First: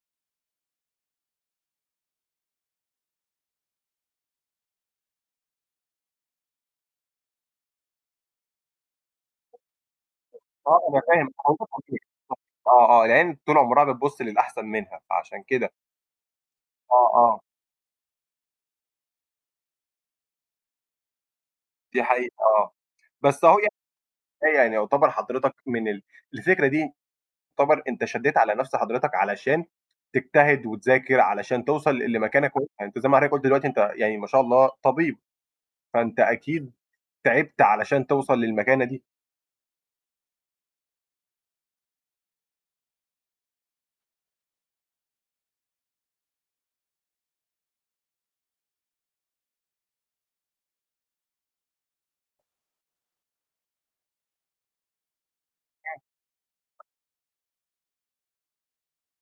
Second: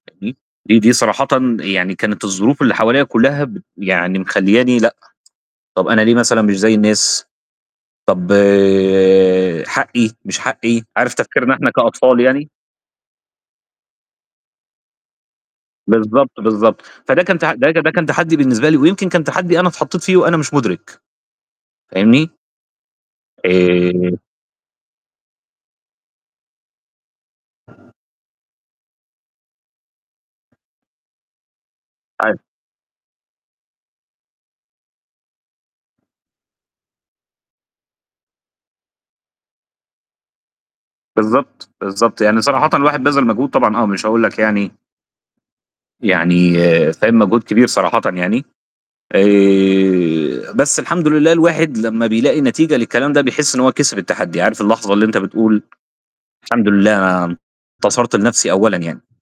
[unintelligible] دي صراحةً يعني كانت الظروف اللي حواليا كُلّها بت يعني مخلياني لأ، طَب أنا ليه مثلًا مش زي الناس؟ طَب حقي، مش آه، حقي، أنا عارف فاهم، تفكيرنا هو ده إحنا، طبيعي، كأطفال بالضبط، يعني؟ آه، آه، العين طول عمرها بتبُصّ للأحسن منها، فعشان كده. بالضبط، بالضبط. آه، فده كان آه. ت ده كان ده كان تحدي بالنسبة لي، ويمكن كان تحدي أنا اتحطيت فيه وأنا مش مدرك، دي فاهمني؟ حقيقة، آه. بس أهو آآ يعني، [unintelligible] يعني يعتبر حضرتك من ال الفكرة دي يعتبر أنت شدّيت على نَفْس حضرتك، علشان تجتهد وتذاكر علشان توصل ل عارف. لمكانة كويسة، أنت زي ما حضرتك قُلت دلوقتي أنت يعني ما شاء الله طبيب، فأنت أكيد تِعِبت علشان توصل للمكانة دي. بالضبط، بالضبط. يعني صراحةً الواحد بَذَل مجهود طبعًا آه مش هاقولك يعني يعني فاهم؟ مجهود كبير صراحةً يعني. آآ، بس الحمد لله، الواحد لمّا بيلاقي نتيجة للكلام ده بيحس إن هو كِسِب التحدي، عارف اللحظة اللي أنت بتقول الحمد [unintelligible] لله، أنا انتصرت لنفسي أولًا يعني.